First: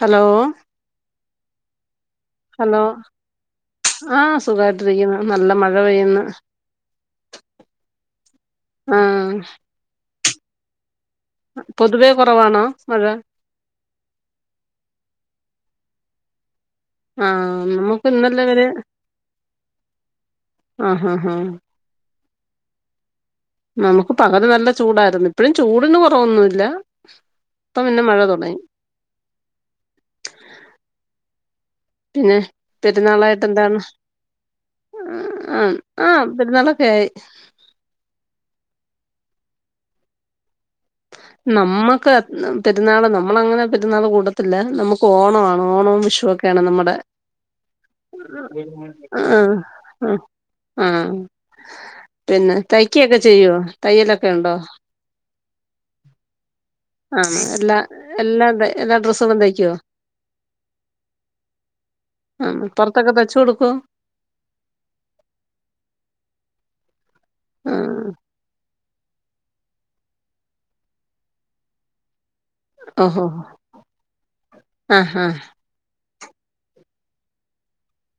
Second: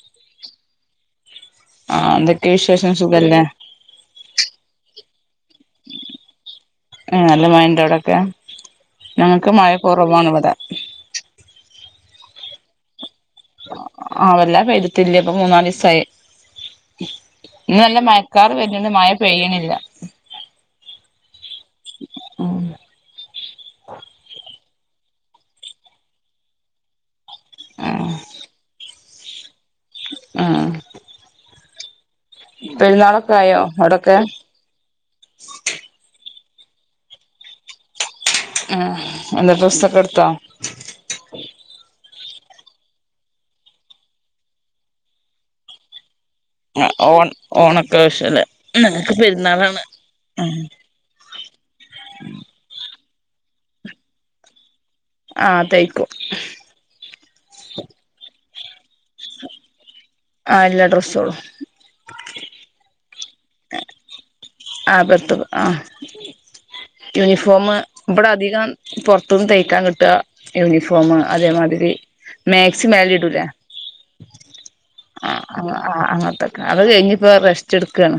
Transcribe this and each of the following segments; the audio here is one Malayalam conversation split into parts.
ഹലോ. ആഹ് ഹലോ എന്തൊക്കെവിശേഷം. സുഖല്ലെ? ആഹ്. സുഖായിട്ടിരിക്കുന്നു. നല്ല മഴ പെയ്യുന്നു. ഏഹ്. നല്ല മഴണ്ടൊ ഔടെക്കെ. ആഹ് ഞങ്ങക്ക് മഴ കൊറവാണ് ഇവടെ. പൊതുവേ കൊറവാണോ മഴ. ആഹ്. വെല്ലാ പെയ്ത്ട്ടില്ല. ഇപ്പൊ മൂന്നാലീസായി. ആഹ് ഇന്ന് നല്ല നമുക്ക് ഇന്നലെ മയക്കാറ് വരെ വര്ന്ണ്ട്. മഴ പെയ്യ്ണില്ല. അഹ്. അഹ്. അഹ്. നമുക്ക് പകല് നല്ല ചൂടായിരുന്നു. ഇപ്പഴും ചൂടിന് കൊറവൊന്നുല്ല. ഇപ്പം പിന്നെ ആഹ് മഴ തുടങ്ങി. ആഹ്. പിന്നെ പെരുന്നാളൊക്കെ പെരുന്നാളായിട്ട് ആയോ എന്താണ്? അവിടൊക്കെ ആ ആഹ് പെരുന്നാളൊക്കെ ആയി. ഏഹ്. എന്താ ഡ്രസ്സ് ഒക്കെ ഇടുത്തോ? നമ്മക്ക് പെരുന്നാള് നമ്മളങ്ങനെ പെരുന്നാള് കൂടത്തില്ല. നമുക്ക് ഓണാണ് ഓണോം വിഷുവൊക്കെ. ക്കേണ് നമ്മുടെ, ഓൺ ഓണൊക്കെ ആവശ്യല്ലേ ഞങ്ങക്ക് ആ പെരുന്നാളാണ് അ ആഹ് പിന്നെ തയ്ക്കൊക്കെ ചെയ്യോ? തയ്യലൊക്കെ ഉണ്ടോ? ആ. തയ്ക്കും. ആ എല്ല എല്ലാ.. എല്ലാ ഡ്രസ്സു ഒക്കെ തയ്ക്കോ? ആ, എല്ലാ ഡ്രസ്സേളും ആ പുറത്തൊക്കെ തയ്ച്ച് കൊടുക്കോ? ആ പുറത്തൊക്കെ ആഹ് യൂനിഫോമ് ആഹ് ഇബെടധികം. പൊറ്ത്ത്ന്ന് തയ്ക്കാൻ കിട്ടാ യൂണിഫോമാ അതേമാതിരി മാക്സി മേലി ഓഹോ ടൂലേ. ആഹ് ആ ആഹ് ആ അങ്ങത്തെ അത് കഴിഞ്ഞിപ്പോ റസ്റ്റ് ഇട്ക്കാണ്.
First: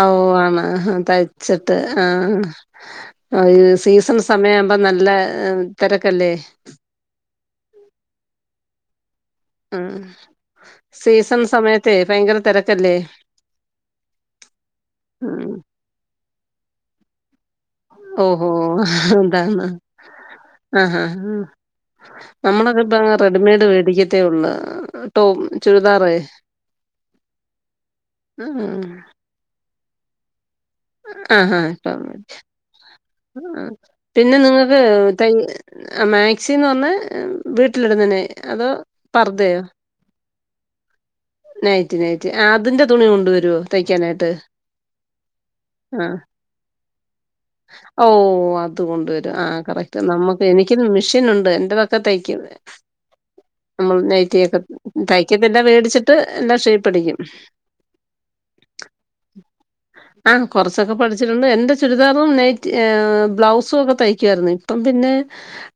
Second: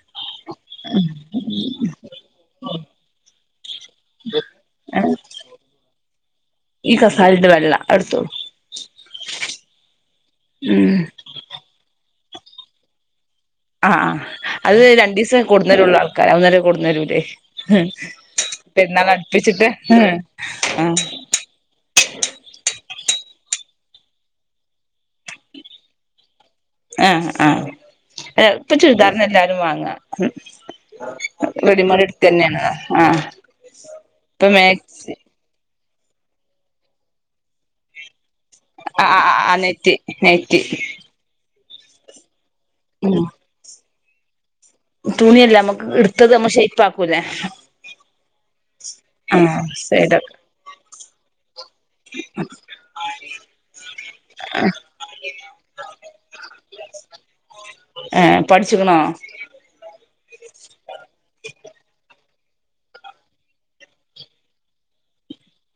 ആഓ ആണോ തയ്ച്ചിട്ട് ആഹ്. ആ യീ സീസൺ സമയം ആവുമ്പോ നല്ല തെരക്കല്ലേ? ഈ കസാലി ണ്ട് വെള്ള അ ഇട്ത്തോളു ഉം ഉം സീസൺ സമയത്തെ ഭയങ്കര തെരക്കല്ലെ?. അ ആഹ് അത് രണ്ടീസം ഉം കൊട്ന്നരുള്ളു ആൾക്കാര്. അന്നേരം കൊട്ന്നരൂല്ലേ. ഉം ഓഹോ പിന്നെ അതാണ് മട്ടിച്ചിട്ട് ഹ് ആഹ് [inaudible] നമ്മളൊക്കെ ഇപ്പ റെഡിമെയ്ഡ് വേടിക്കത്തേ ഉള്ളു. ടോ ചുരിദാറ് ആ ആ എ ഇപ്പൊ ചുരിദാറന്നെ എല്ലാരും വാങ്ങ. റെഡിമെയ്ഡ് ഇട്ക്കന്നേണ് ആ ഉം പിന്നെ ഇപ്പൊ നിങ്ങക്ക് മാക്സി തൻ ആ മാക്സിന്ന് പറഞ്ഞ. വീട്ടിലിടുന്നനെ അതോ, പർദയോ? നൈറ്റി നൈറ്റി നൈറ്റി, ആ അതിന്റെ തുണി ഉം കൊണ്ട് വരുവോ? തയ്ക്കാനായിട്ട്. തുണിയല്ല. നമ്മക്ക് എടുത്തത് നമ്മ ഷേയ്പ്പ് ആക്കൂലേ?. ഓ അ ത് കൊണ്ടുവരും. ആ കറക്റ്റ് നമ്മുക്ക് എനിക്ക് മെഷീനുണ്ട്. എന്റെതൊക്കെ തയ്ക്കു നമ്മൾ നൈറ്റിയൊക്കെ, തയ്ക്കത്തിന്റെ വേടിച്ച് ട്ട്, എന്റെ ഷേയ്പ്പ് അടിക്കും. ഏ പഠിച്ചിക്കണോ ആ കുറച്ചൊക്കെ പഠിച്ചിട്ടുണ്ട്. എന്റെ ചുരിദാറും, നൈറ്റി ഏ ബ്ലൗസും, ഒക്കെ തയ്ക്കുവാരുന്നു. ഇപ്പം പിന്നെ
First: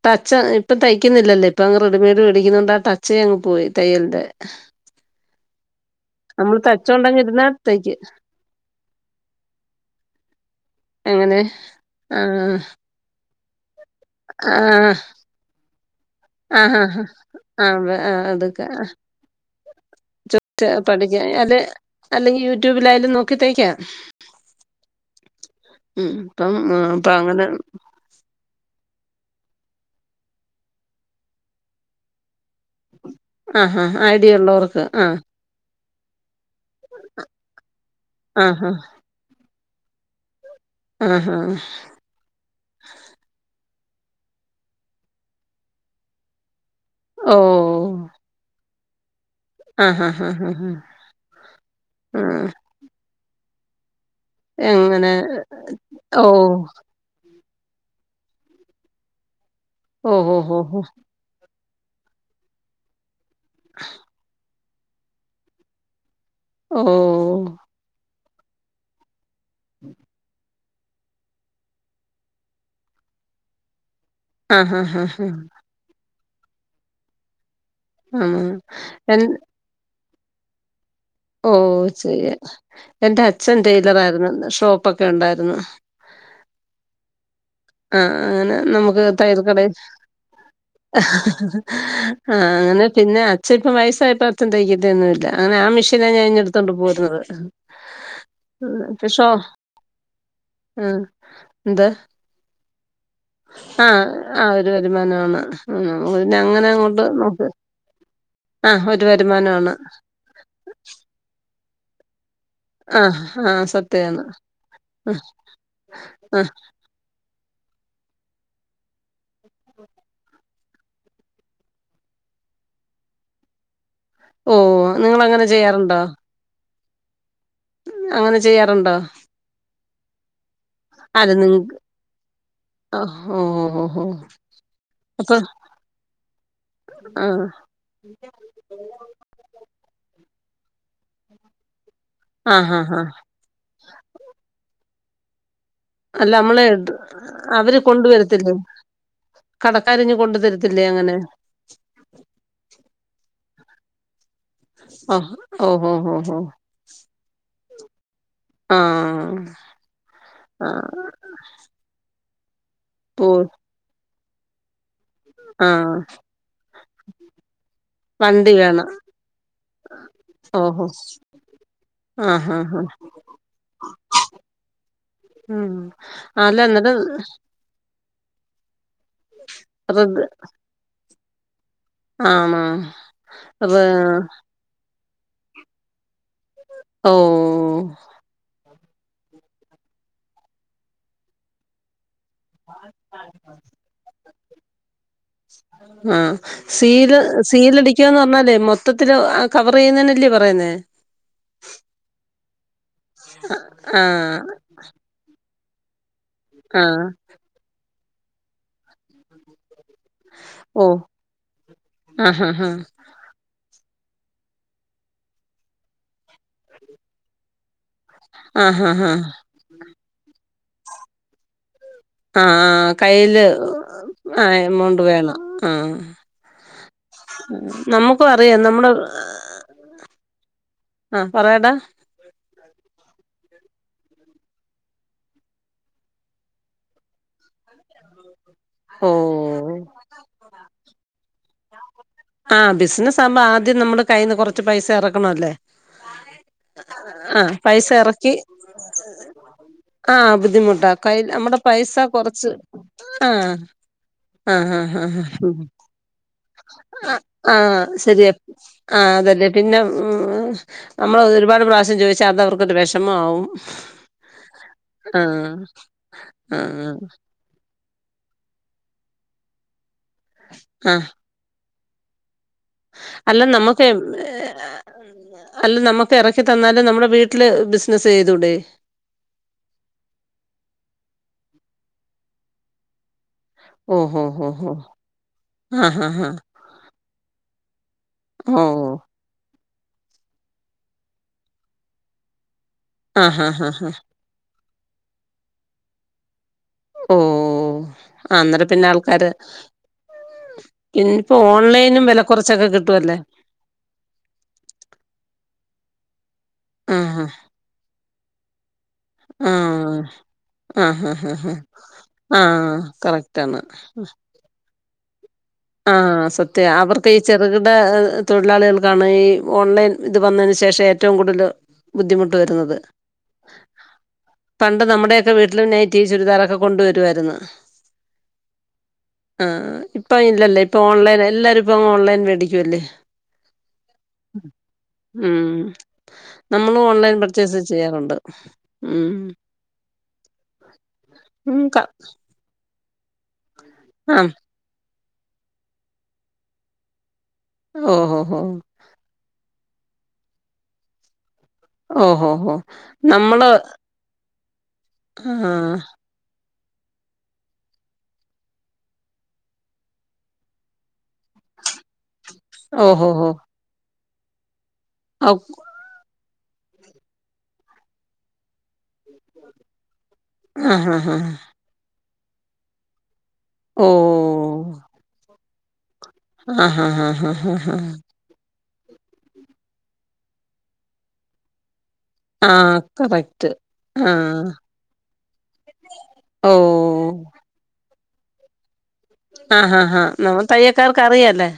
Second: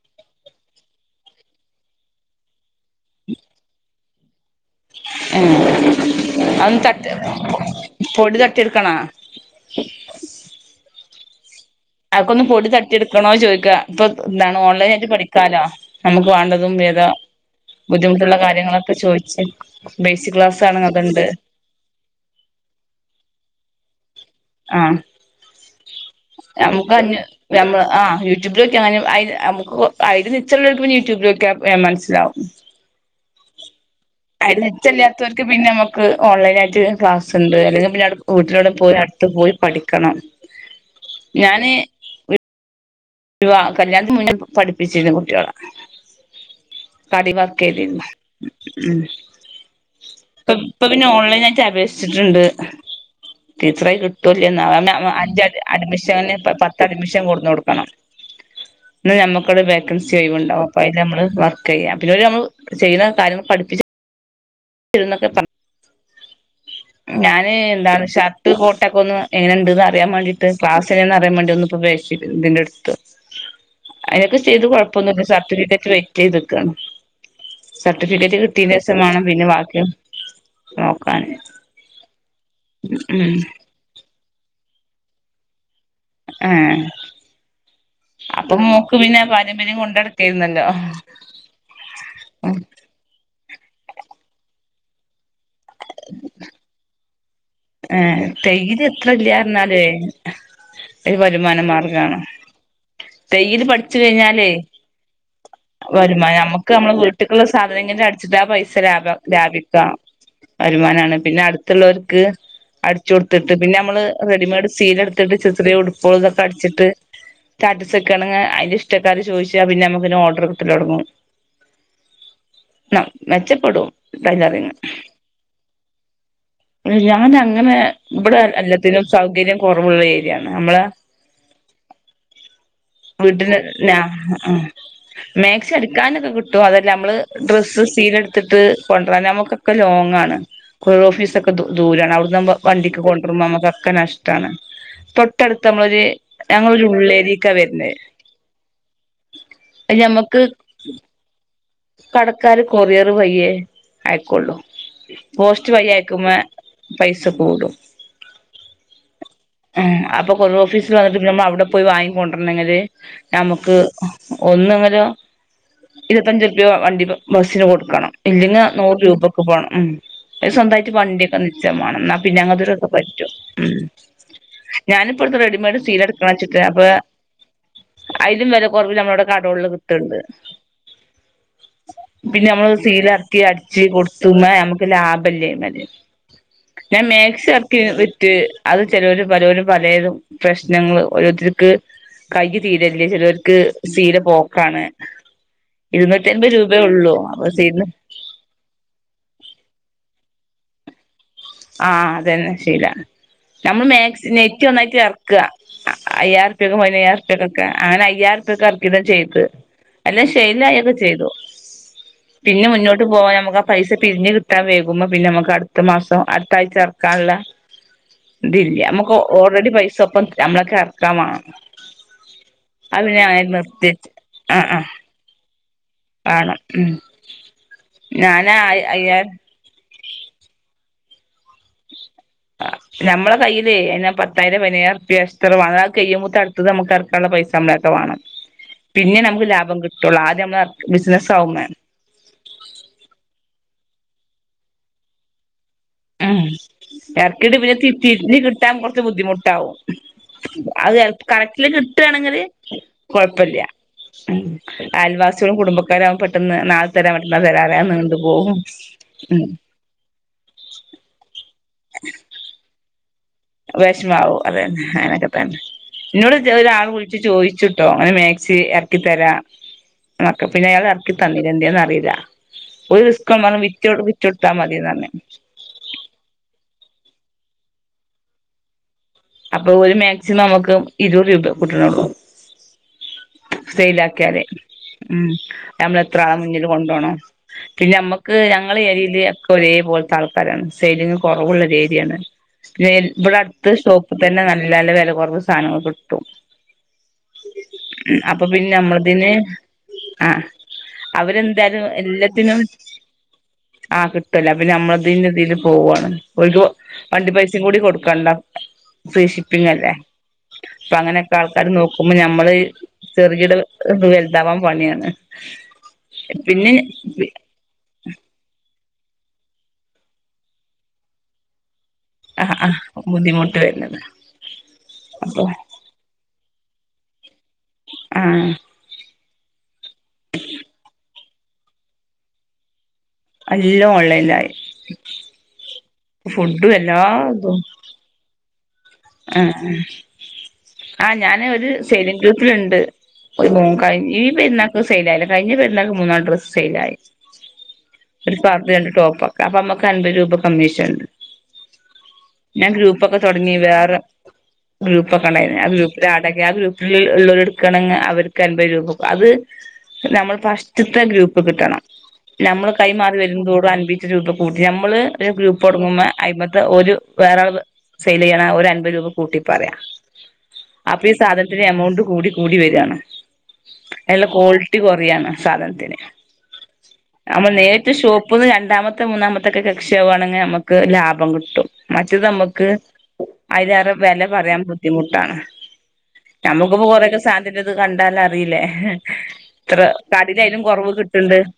ടച്ച്, ഇപ്പ തയ്ക്കുന്നില്ലല്ലേ. ഇപ്പൊ അങ്ങ് റെഡിമെയ്ഡ് മേടിക്കുന്നോണ്ട് ആ ടച്ചേ അങ്ങ് പോയി. തയ്യലിന്റെ ഏ, നമ്മൾ അന്ന് തട്ട്, തച്ചോണ്ടങ്ങ് ഇരുന്നാ തയ്ക്കും പൊടി തട്ടിയെടുക്കണോ? എങ്ങനെ? അതൊക്കെന്ന് പൊടി തട്ടിയെടുക്കണോ ചോദിക്കാ.? ഇപ്പൊ ആ എന്താണ് ഓൺലൈൻ ആയിട്ട് പഠിക്കാലോ. നമുക്ക് വേണ്ടതും ആഹാ ഹാ ഏതാ ആ ആ, ബുദ്ധിമുട്ടുള്ള അതൊക്കെ കാര്യങ്ങളൊക്കെ ചോ ശേ ബേസിക് ക്ലാസ് ആണ് അത്ണ്ട് അല്ലെങ്കി യൂട്യൂബിൽ ആയാലും നോക്കി തയ്ക്കാം. ആഹ് ഉം ഇപ്പം ആ, നമുക്ക് ഇപ്പം അഞ്ഞ് അങ്ങനെ നമ്മൾ ആഹ് ട്യൂബ്യൂ നോക്കിയാഅയിൽ മുക്കു അയില് നിച്ചളോൽക്ക് യൂട്യൂബിലോക്കിയാ വേം മനസ്സിലാവും അഹാ ഹാ ഐഡിയോ അയില് നിച്ചല്ലാത്തോൽക്ക് പിന്നെ നമുക്ക് ഓൺലൈനായിട്ട് ക്ലാസ്ണ്ട് അല്ലെങ്കിൽ പിന്നെ ആഹാ വീട്ടിലൂടെ പോയി ത്ത് പോയി പഠിക്കണം ആഹാ ഞാന് വിവാ കല്യാണത്തിന് മുന്നേ പഠിപ്പിച്ചിരുന്നു കുട്ട്യാളെ [unintelligible] ഓ വർക്കെയ്തിരുന്നു ഉം ആഹാ ഹാ ഹാ ഇപ്പം ഹാ ഇപ്പ പിന്നെ ഓൺലൈൻനായിറ്റ് ഹാ ആ അപേക്ഷിച്ചിട്ട്ണ്ട് ടീച്ചറായി കിട്ടോ ഇല്ലയോന്നാ എങ്ങനെ [unintelligible] അഞ്ച് ഓ അഡ്മിഷന് പത്ത് അഡ്മിഷൻ കൊടുന്ന് കൊടുക്കണം. ഇന്ന് ഞമ്മക്കട് വേക്കൻസി ഓ ഹോ ഒഴിവ് ഹോ ഇണ്ടാവും ഹോ അപ്പൊ അയില് നമ്മള് വർക്കെയ്യാ പിന്നെ ഓര് നമ്മള് ചെയ്യുന്ന കാര്യങ്ങള് പഠിപ്പിച്ചാ [unintelligible] ഓ ഞാന് എന്താണ് ഷർട്ട് കോട്ടൊക്കെ ഒന്ന് എങ്ങനെ ഇണ്ട്ന്ന് അറിയൻ വേണ്ടീട്ട് ക്ലാസ് എങ്ങനെ അറിയാൻ വേണ്ടി [unintelligible] ഇതിന്റെ ഇട്ത്ത് അയിനൊക്കെ ചെയ്ത് ആഹാ ഹാ കൊഴപ്പൊന്നുല്ലാ ഹാ സർട്ടിഫിക്കറ്റ് വെയിറ്റെയ്ത്ക്കാണ് ഹാ ആ സർട്ടിഫിക്കറ്റ് കിട്ടിയേന്റെഷം എൻ വേണം പിന്നെ ബാക്കിയും നോക്കാന് ഓഹ് ചെയ്യാ എന്റെ ഉം അച്ഛൻ ടെയിലറായിരുന്നു ഷോപ്പൊക്കെ ഒണ്ടായിരുന്നു ആഹ് ആ അങ്ങനെ അപ്പം മോക്ക് നമുക്ക് പിന്നെ പാരമ്പര്യം കൊണ്ടടക്കായിരുന്നല്ലോ ഹ ഹ ഹ് ആഹ് അങ്ങനെ പിന്നെ അച്ഛ ഇപ്പം വയസായപ്പ അച്ഛൻ തയ്ക്കത്തൊന്നും ഇല്ലാ അങ്ങനെ ആ മിഷ്യനാ ഞാൻ ഇങ്ങെടു ണ്ട് പോരുന്നത് ഏഹ് തൈര് എത്ര പക്ഷോ ഇല്ലാർഞ്ഞാലുവെ ആ ഒരു വരുമാന എന്ത് മാർഗാണ് തെയ്യല് ആ പഠിച്ച് ആ കഴിഞ്ഞാലേ ഒരു വരുമാനമാണ് ആ, നമുക്ക് പിന്നെ വരുമാനാ അങ്ങനെ നമ്മക്ക് നമ്മളെ അങ്ങോട്ട് വീട്ട്ക്ക്ള്ള നോക്ക് സാധനെങ്കില് അട് ച്ചിട്ട് ആ പൈസ ഒരു ലാഭ വരുമാനമാണ് ലാഭിക്കാം വരുമാനാണ് പിന്നെ അടുത്ത്ള്ളോലിക്ക് ആ അടിച്ച് ആ കൊടുത്തിട്ട് പിന്നെ നമ്മള് സത്യാണ് റെഡിമെയ്ഡ് സീലെട്ത്തിട്ട് ചെ ചെറിയെ ഉടുപ്പേള് ആ ആ ഇതെക്കെ അടിച്ചിട്ട് സ്റ്റാറ്റസ് വെക്കാണെങ്ങെ അയിന്റെ ഇഷ്ട്ടക്കാര് ചോദിച്ചാ പിന്നെ നമ്മക്ക് ഓഡറ് കിട്ടലൊടങ്ങും [unintelligible] മെച്ചപ്പെടും ടൈലറിങ് ഓഹ് നിങ്ങള് അങ്ങനെ ചെയ്യാറുണ്ടോ? [unintelligible] അങ്ങനെ അങ്ങനെ ഇവിടെ ചെയ്യാറുണ്ടോ? എല്ലത്തിനും സൗകര്യം കൊറവുള്ള ഏരിയാണ് നമ്മളെ അത് നിങ്ങക്ക് വീട്ട്ന് ന ഓ. ആഹ് ആഹ് അപ്പൊ മാക്സി അടിക്കാനൊക്കെ കിട്ടും അതല്ല നമ്മള് ആ ഡ്രസ്സ് സീലെട് ത്തിട്ട് കൊണ്ടരാൻ നമുക്കൊക്കെ ലോങ്ങാണ് [unintelligible] ഓഫീസൊക്കെ ദു ദൂരാണ് അവിടുന്നാമ്പം ആ ഹാ വണ്ടിക്ക് ഹാ കൊണ്ട് [unintelligible] നമ്മക്കൊക്കെ നഷ്ട്ടാണ് [unintelligible] ട്ടടുത്ത് നമ്മളൊരു അല്ല നമ്മളെ ഞങ്ങളൊരു ഉള്ളേരിക്കാ അവര് വെര്ന്നെ കൊണ്ടുവരത്തില്ലേ കടക്കാരിഞ്ഞ് കൊണ്ട് തരത്തില്ലേ അങ്ങനെ കടക്കാര് കൊറിയറ് വയ്യേ ആയക്കോള്ളു ഓഹ് പോസ്റ്റ് ഓഹ് ഓഹ് ഓഹ് വയ്യയക്കുമ്പോ ഓഹ് പൈസ കൂടും ആഹ് ഉം അപ്പൊ കൊറിയർ ഓഫീസില് ആഹ് വന്നിട്ട് നമ്മള് അവിടെ പോയി വാങ്ങിക്കൊണ്ടരണെങ്കില് ഓഹ് നമ്മക്ക് ഒന്നെങ്കിലും ആഹ് ഇരുപത്തഞ്ച്റുപ്യാ വണ്ടി ബസ്സിന് കൊടുക്കണം വണ്ടി ഇല്ലെങ്ക് വേണം നൂറ് രൂപക്ക് പോണം ഉം ഓഹോ സ്വന്തായിറ്റ് വണ്ടിയൊക്കെ നിച്ചം മാണം ഇന്നാ പിന്നെ ആഹ് ആഹ് ആഹ് അങ്ങത്തോരൊക്കെ പറ്റും ഉം ഞാനിപ്പ എടുത്ത ഉം റെഡിമെയ്ഡ് സീലെടുക്കണച്ചിട്ട് അല്ല അപ്പാ എന്നിട്ട് അയിലും വെല കൊറവില് ഞമ്മളെവിടെ കടോളില് കിട്ട്ണ്ട് ഋത് പിന്നെ ആണോ നമ്മള് അത് സീലാക്കി അടിച്ച് റ് കൊടുത്ത്മ്മെ നമ്മക്ക് ലാഭല്ലെയ്മല് ഞാൻ മേക്സി എറക്കി ഓഹ് വിറ്റ് അത് ചെലോല് പറിം ഓല് പലേതും പ്രശ്നങ്ങൾ ഓരോരുത്തർക്ക് കൈയ്യ് തീരെല്ലാ ചെലോൽക്ക് ശീല പോക്കാണ് ഇരുന്നൂറ്റി ആഹ് അൻപത് രൂപയേ ഉള്ളൂ സീല് അപ്പൊ സീരിന് സീലടിക്കാന്ന് പറഞ്ഞാല് മൊത് മൊത്തത്തില് കവർ ചെയ്യുന്നേനല്ലേ പറയുന്നേ ആഹ് അത് തന്നെ ശീലാ ഞമ്മള് മാക്സി ആഹ് നെറ്റി നന്നായിറ്റെറ ർക്ക അയ്യായിരം റുപ്യക്കും ആഹ് പതിനയ്യായിരം ഉർപ്യക്കൊക്കെ അങ്ങനെ അയ്യായിരം ഉർപ്യക്കെറക്കിയിട്ട ചെയ്തെ എല്ല ശൈലായൊക്കെ ഓഹ് ചെയ്തു ആഹ് ആഹ് പിന്നെ മുന്നോട്ട് പോവാൻ നമുക്ക് ആ പൈസ പിരിഞ്ഞ് കിട്ടാൻ വൈകുമ്പോ പിന്നെ നമുക്ക് അടുത്ത മാസം അടുത്തായ്ച്ച എർക്കാള്ളെ ആഹ് ഇതില്യ ആഹ് ആഹ് നമുക്ക് ഓ ഓൾറെഡി പൈസ ഒപ്പം നമ്മക്ക് എറക്കാം മാണം ആഹ് കയ്യില് നിർത്തി ആ എമൗണ്ട് വേണം ആഹ് വേണം ഉം ഉം നമുക്കും ഞാനാ അറിയാം നമ്മുടെ അയ്യാ ആഹ് പറയെടാ ആഹ് നമ്മളെ കയ്യിലേ ആ പത്തായിരം പതിനയ്യായിരം ഉറുപ്പിയ എക്സ്ട്രാ വേണം ഇന്നാ അത് കയ്യുമ്പോത്ത് അടു ത്തത് നമ്മക്ക് എറക്കാള്ള പൈസ നമ്മളേക്കെ വാണം പിന്നെ നമ്മക്ക് ഓഹ് ലാഭം കിട്ടൊള്ളൂ ആദ്യം നമ്മള് എറ ബിസിനസ്സാവുമ്പേ ആഹ് ബിസിനസ്സാകുമ്പോ ആദ്യം നമ്മുടെ കയ്യിന്ന് കൊറച്ച് പൈസ എറക്കണം അല്ലേ? ഉം എറക്കിയിട്ട് പിന്നെ തീ തിരിഞ്ഞ് കിട്ടാൻ കൊറച്ച് ബുദ്ധിമുട്ടാവും ആഹ് ബുദ്ധിമുട്ടാ അഹ് ചെല കയ്യിൽ നമ്മടെ കറക്റ്റില് പൈസ കിട്ടാണെങ്കില് കൊറച്ച് ആഹ് കൊഴപ്പല്ല്യ ഉം ആഹ് ആഹ് ആഹ് അയൽവാസികളും കുടുംബക്കാരും ആകുമ്പം പെട്ടെന്ന് നാളെ തരാം ആഹ് മറ്റന്നാൾ ആ തരാം പറയാതെ നീണ്ടു ശരിയാ പോകും ആ ഉം അതന്നെ പിന്നെ ഉം നമ്മളത് ഒരുപാട് പ്രാവിശ്യം ചോദിച്ചാ അത് അവർക്കൊരു വെഷമാവും വെഷമാവും അതെ തന്നെ അങ്ങനൊക്കെ തന്നെ ആഹ് ഇന്നോട് ഒരാള് ആഹ് വിളിച്ച് ചോയിച്ചിട്ട് കേട്ടോ അങ്ങനെ മാക്സി എറക്കി തരാം എന്നക്കെ പിന്നെ അയാള് ആഹ് എറക്കി തന്നില എന്തേന്ന് അറീല്ല ഒരു അല്ല റിസ്ക്കും [unintelligible] വി നമ്മക്ക് വിറ്റു കൊടുത്താ മതീന്നു പറഞ്ഞു അല്ല നമുക്ക് എറക്കി തന്നാല് നമ്മുടെ വീട്ടില് ബിസിനസ്സ് ചെയ്തൂടെ? അപ്പൊ ഒരു മാക്സിമം നമുക്ക് ഇരു നീറ് രൂപ കൂട്ട്ണൊള്ളൂ ഓഹ് സെയിലാക്കിയാലെ ഓഹ് ഓഹ് ഉം ഓഹ് ആഹ് നമ്മളെത്രാ ആഹ് മുന്നില് കൊണ്ടോണം പിന്നെ നമ്മക്ക് ആഹ് ഞങ്ങള് ഓഹ് ഏരിയേല് ഒക്കെ ഒരേ പോലത്തെ ആൾക്കാരാണ് സെയിലിങ്ങ് കൊറവ്ള്ള ഒരു എരിയാണ് പിന്നെ ഇവടെ ആഹ് ആഹ് അടുത്ത് ആഹ് ഷോപ്പി തന്നെ നല്ല നല്ല വെല കൊറവ് സാധനങ്ങള് കിട്ടും ഓഹോ ആഹ് അപ്പൊ അന്നേരം പിന്നെ ആൾക്കാര് നമ്മളിതിന് ആഹ് ഇന്ന്പ്പോ അവരെന്തായാലും ഓൺലൈനും വെല കൊറച്ചൊക്കെ കിട്ടുവല്ലേ? ആഹ് കിട്ടൊല്ല അപ്പ പിന്നെ നമ്മൾതേല് ഇതിന് പോവാണ് ഓൽക്ക് ആഹ് വണ്ടി പൈസ കൂടി കൊടുക്കണ്ട ഫ്രീ ഷിപ്പിങ്ങല്ലേ ആഹ് അപ്പൊ ആഹ് ആഹ് അങ്ങനെയൊക്കെ ആഹ് ആൾക്കാര് നോക്കുമ്പോ ഞമ്മള് ആഹ് [unintelligible] കറക്റ്റാണ് ഇത് വൽതാവാൻ പണിയാണ് ആഹ് സത്യവാ പിന്നെ അവർക്ക് ഈ ചെറുകിട തൊഴിലാളികൾക്കാണ് ഈ ഓൺലൈൻ ഇത് വന്നേന് ശേഷം ഏറ്റവും കൂടുതല് ബുദ്ധിമുട്ട് ആ ആ വരുന്നത് ബുദ്ധിമുട്ട് വരുന്നത് പണ്ട് നമ്മുടെയൊക്കെ അപ്പൊ വീട്ടിലും നൈറ്റ് നൈറ്റിയും, ചുരിദാറൊക്കെ കൊണ്ടുവരുവായിരുന്നു ആഹ് ആഹ് ഇപ്പയില്ലല്ലേ ഇപ്പൊ ഓൺലൈൻ എല്ലാരും ഇപ്പങ്ങ് ഓൺലൈൻ മേടിക്കുവല്ലേ എല്ലും ഓൺലൈനിലായി ഉം ഫുഡും നമ്മളും എല്ലാ ഓൺലൈൻ പർച്ചേയ്സ് ചെയ്യാറുണ്ട്. ഉം ആഹ് ആ ഞാന് ഉം ഒരു ക സെയ്ലിംങ്ങ് ഗ്രൂപ്പില്ണ്ട് കഴിഞ്ഞ, ഈ ആഹ് പെരുന്നാക്ക് സെയിലായില്ല, കഴിഞ്ഞ പെരുന്നാൾക്ക് മൂന്നാല് ഡ്രസ്സ് സെയിലായി ഓഹ് ഓഹ് ഒരു ഓഹ് പർദിം, രണ്ട് ടോപ്പക്കെ അപ്പൊ നമ്മക്ക് അൻപത് രൂപ കമ്മീഷന്ണ്ട് ഓഹോ ഹോ ഞാൻ ഗ്രൂപ്പൊക്കെ നമ്മള് തൊടങ്ങി വേ റെ ഗ്രൂപ്പൊക്കെ ഇണ്ടായി ആഹ് ആ ഗ്രൂപ്പില് ആഡാക്കി ആ ഗ്രൂപ്പ് ഇൾ ഇള്ള ഇള്ളവരെടുക്കാണെങ്ങേ അവര്ക്ക് അൻപത് രൂപ അത് പിന്നമ്മള് ഫസ്റ്റ്ത്തെ ഗ്രൂപ്പ് കിട്ടണം നമ്മള് ഓഹോ കൈമാറി ഹോ വരുംതോറും [unintelligible] രൂപ കൂട്ടി നമ്മള് ഒരു ഗ്രൂപ്പ തൊടങ്ങുമ്പ അയിമ്പത്തെ ഒരു വേറെ [unintelligible] സെയില് ചെയ്യണ ഒരു അമ്പത് രൂപ കൂട്ടി പറയാം ആഹ് അപ്പൊ ആഹ് ഈ ആഹ് സാധനത്തിന് എമൗണ്ട് കൂടി കൂടി വെര്യാണ് എളു ഓഹ് ക്വാളിറ്റി കൊറയാണ് സാധനത്തിന് ആഹ് ആഹ് ആഹ് അമ്മള് ആഹ് ആഹ് നേരിട്ട് ഷോപ് പ്പ്ന്ന് രണ്ടാമത്തെ മൂന്നാമത്തൊക്കെ കക്ഷിയാവാണെങ്കി ഞമ്മക്ക് ലാഭം കിട്ടും ആഹ് കറക്റ്റ് അയ്ലേറെ വെല ആഹ് പറയാൻ ബുദ്ധിമുട്ടാണ് ഞമക്ക്പ്പോ ഓഹ് കൊറെയൊക്കെ സാൻ അയ്ന്റെത് കണ്ടാലറിയിലെ ആഹ് ആഹ് ആഹ് ന്നമ്മ തയ്യക്കാർക്ക് കിട്ട്ണ്ട് അറിയാലെ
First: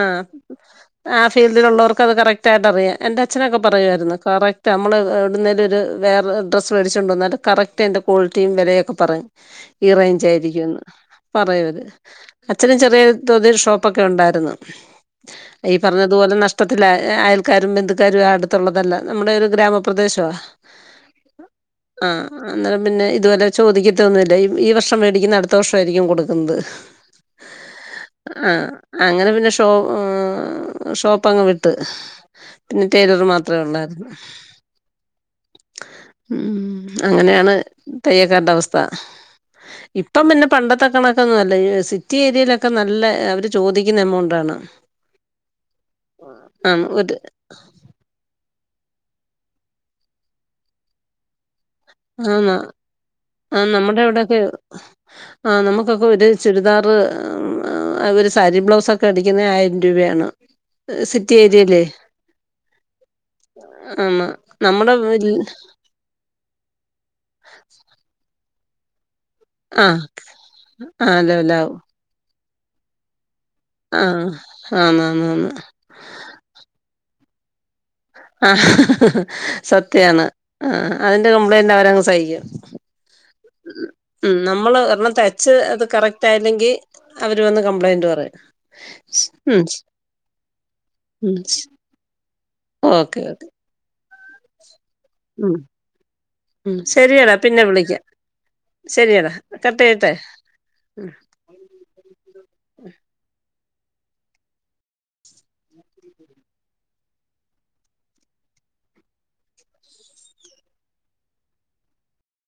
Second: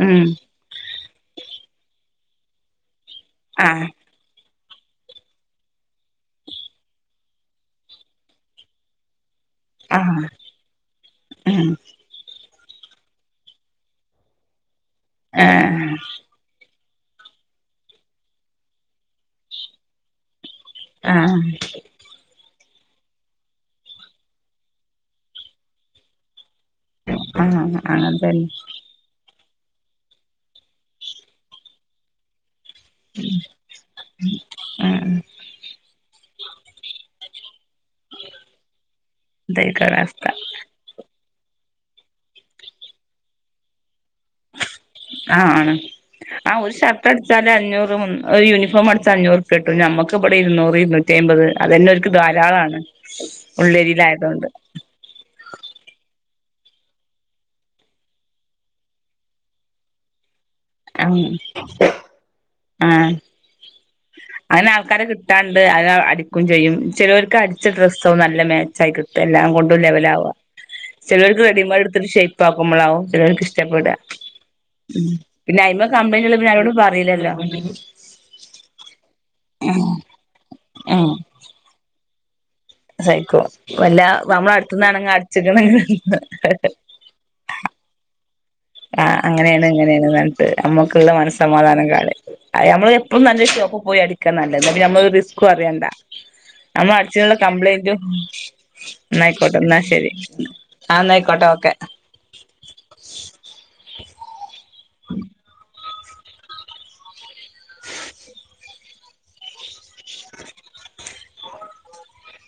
ആഹ് ഉം ആഹ് ഫീൽഡിലുള്ളോർക്ക് അത് കറക്റ്റായിട്ടറിയാം എന്റെ അച്ഛനൊക്കെ ആഹ് പറയുവാരുന്നു കറക്റ്റ് അമ്മള് എവ്ട്ന്നേലോര് വേറെ ഡ്രസ് വേടിച്ചോണ്ട് വന്നാല് കറക്റ്റ് അയ്ന്റെ ക്വാളിറ്റിയും വെലയൊക്കെ പറയും ആഹ് ഇറേഞ്ചായിരിക്കുംന്ന് ഉം പറയുവര് അച്ഛന് ചെറിയോര് തോതിൽ ഷോപ്പൊക്കെ ഒണ്ടാരുന്നു ഈ ആഹ് പർഞ്ഞത്പോലെ നഷ് [unintelligible] അയൽക്കാരും ബന്ധുക്കാരും അടുത്തുള്ളതല്ല ന്നമ്മുടെ ഒരു ഗ്രാമപ്രദേശവാ ആഹ് ആഹ് അന്നേരം പിന്നെ ഇത്പോല ചോദിക്കത്തൊന്നുല്ല ഇ ഈ വർഷം മേടിക്കുന്നെ അടുത്ത വർഷവാരിക്കും കൊടുക്കുന്നത് ആഹ് അതന്നെ ആഹ് അങ്ങനെ പിന്നെ ഷോ എഹ് ഷോപ്പങ്ങ് വിട്ട് പിന്നെ ടേലർ മാത്രെ ഒള്ളാരുന്നു ഉം ഉം ഉം അങ്ങനെയാണ് തയ്യക്കാരുടെ അവസ്ഥ തയ്യക്കാരഅവസ്ഥ പണ്ടത്തെക്കണക്കോന്നല്ല എഹ് സിറ്റി ഏരിയേലൊക്കെ നല്ല അവര് ചോദിക്കുന്ന എമൗണ്ടാണ് ആഹ് ആണ് ആഹ് ഒര് ഷർട്ട് അടിച്ചാല് അഞ്ഞൂറ് മു ഒര് യൂണിഫോം അട്ച്ചാഅഞ്ഞൂറുപ്യട്ടും ഞമക്ക് ഇബടെ ഇര്ന്നൂറ് ഇര്ന്നു ന്നുറ്റ്യഅയ്മ്പത്അതന്നെ ഓല്ക്ക് ആന്ന് ധാരാളാണ് ഉള്ളേരിലായതോണ്ട് ആഹ് ന്നമുക്കൊക്കോര് ചുരിദാറ് ആഹ് അതോര് സാരി ബ്ലൗസൊക്കെ അടിക്കുന്നെ ആയിരം രൂപയാണ് ഉം സിറ്റി ഏരിയെലെ ആഹ് നമ്മുടെ അയ്നാൾക്കാരേ വിൽ കിട്ടാണ്ട് അയ്നോ അടി ക്കും ചെയ്യും ചെലോര്ക്ക് അട്ച്ച ഡ്രസ്സും നല്ല മാച്ചായിക്ക് ഇപ്പ എല്ലാം കൊണ്ടും ആ ലെവലാവ ആ ചെലോർക്ക് ലെവലാവും റെഡിമെയ്ഡ് എട്ത്ത്ട്ട് ഷേപ്പാക്കുമ്പളാവും ചെലോർക്ക് ഷ് ആഹ് ആന്നാന്നാന്ന് ഇങ്ങക്ക് കമ്പനി ഇല്ലേപ്പൊന്നാരോടും പറയിലല്ലോ ആഹ് സത്യാണ് ആഹ് ഉം അതിന്റെ കംപ്ലൈന്റ് അവരങ്ങ് സഹിക്കും സഹിക്കും വല്ല ഉം നമ്മള നമ്മള് അടുത്തുന്നാണെങ്കി ഒരെണ്ണം തയ്ച്ച് അടിച്ചിക്കണ് അത് കറക്റ്റ് ആയില്ലെങ്കി അവര് വന്ന് കംപ്ലൈന്റ് പറയും ആഹ് ഉം അങ്ങനെണ് ഇങ്ങനെണ് ന്നർഞ്ട്ട് അമ്മക്ക്ള്ള ഉം മനസ്സമാധാനം കളയും അയ് ഞമ്മള് ഓക്കെ എപ്പോളും ന്നല്ല ഓക്കെ ഷോപ്പ് പോയി അടി ക്കാ നല്ലത് എന്നാ പിന്നെ ഞമ്മള് ഒരു റിസ്കും ഉം അറിയണ്ട ഉം ഞമ്മള് ശരിയടാ അട്ച്ചിന്നുള്ള പിന്നെ കംപ്ലയിന്റും വിളിക്കാം ശരിയടാ എന്നായിക്കോട്ടെ ന്നാ കട്ട് ശെരി ചെയ്യട്ടെ ആഹ് ന്നായ്ക്കോട്ടെ ഓക്കെ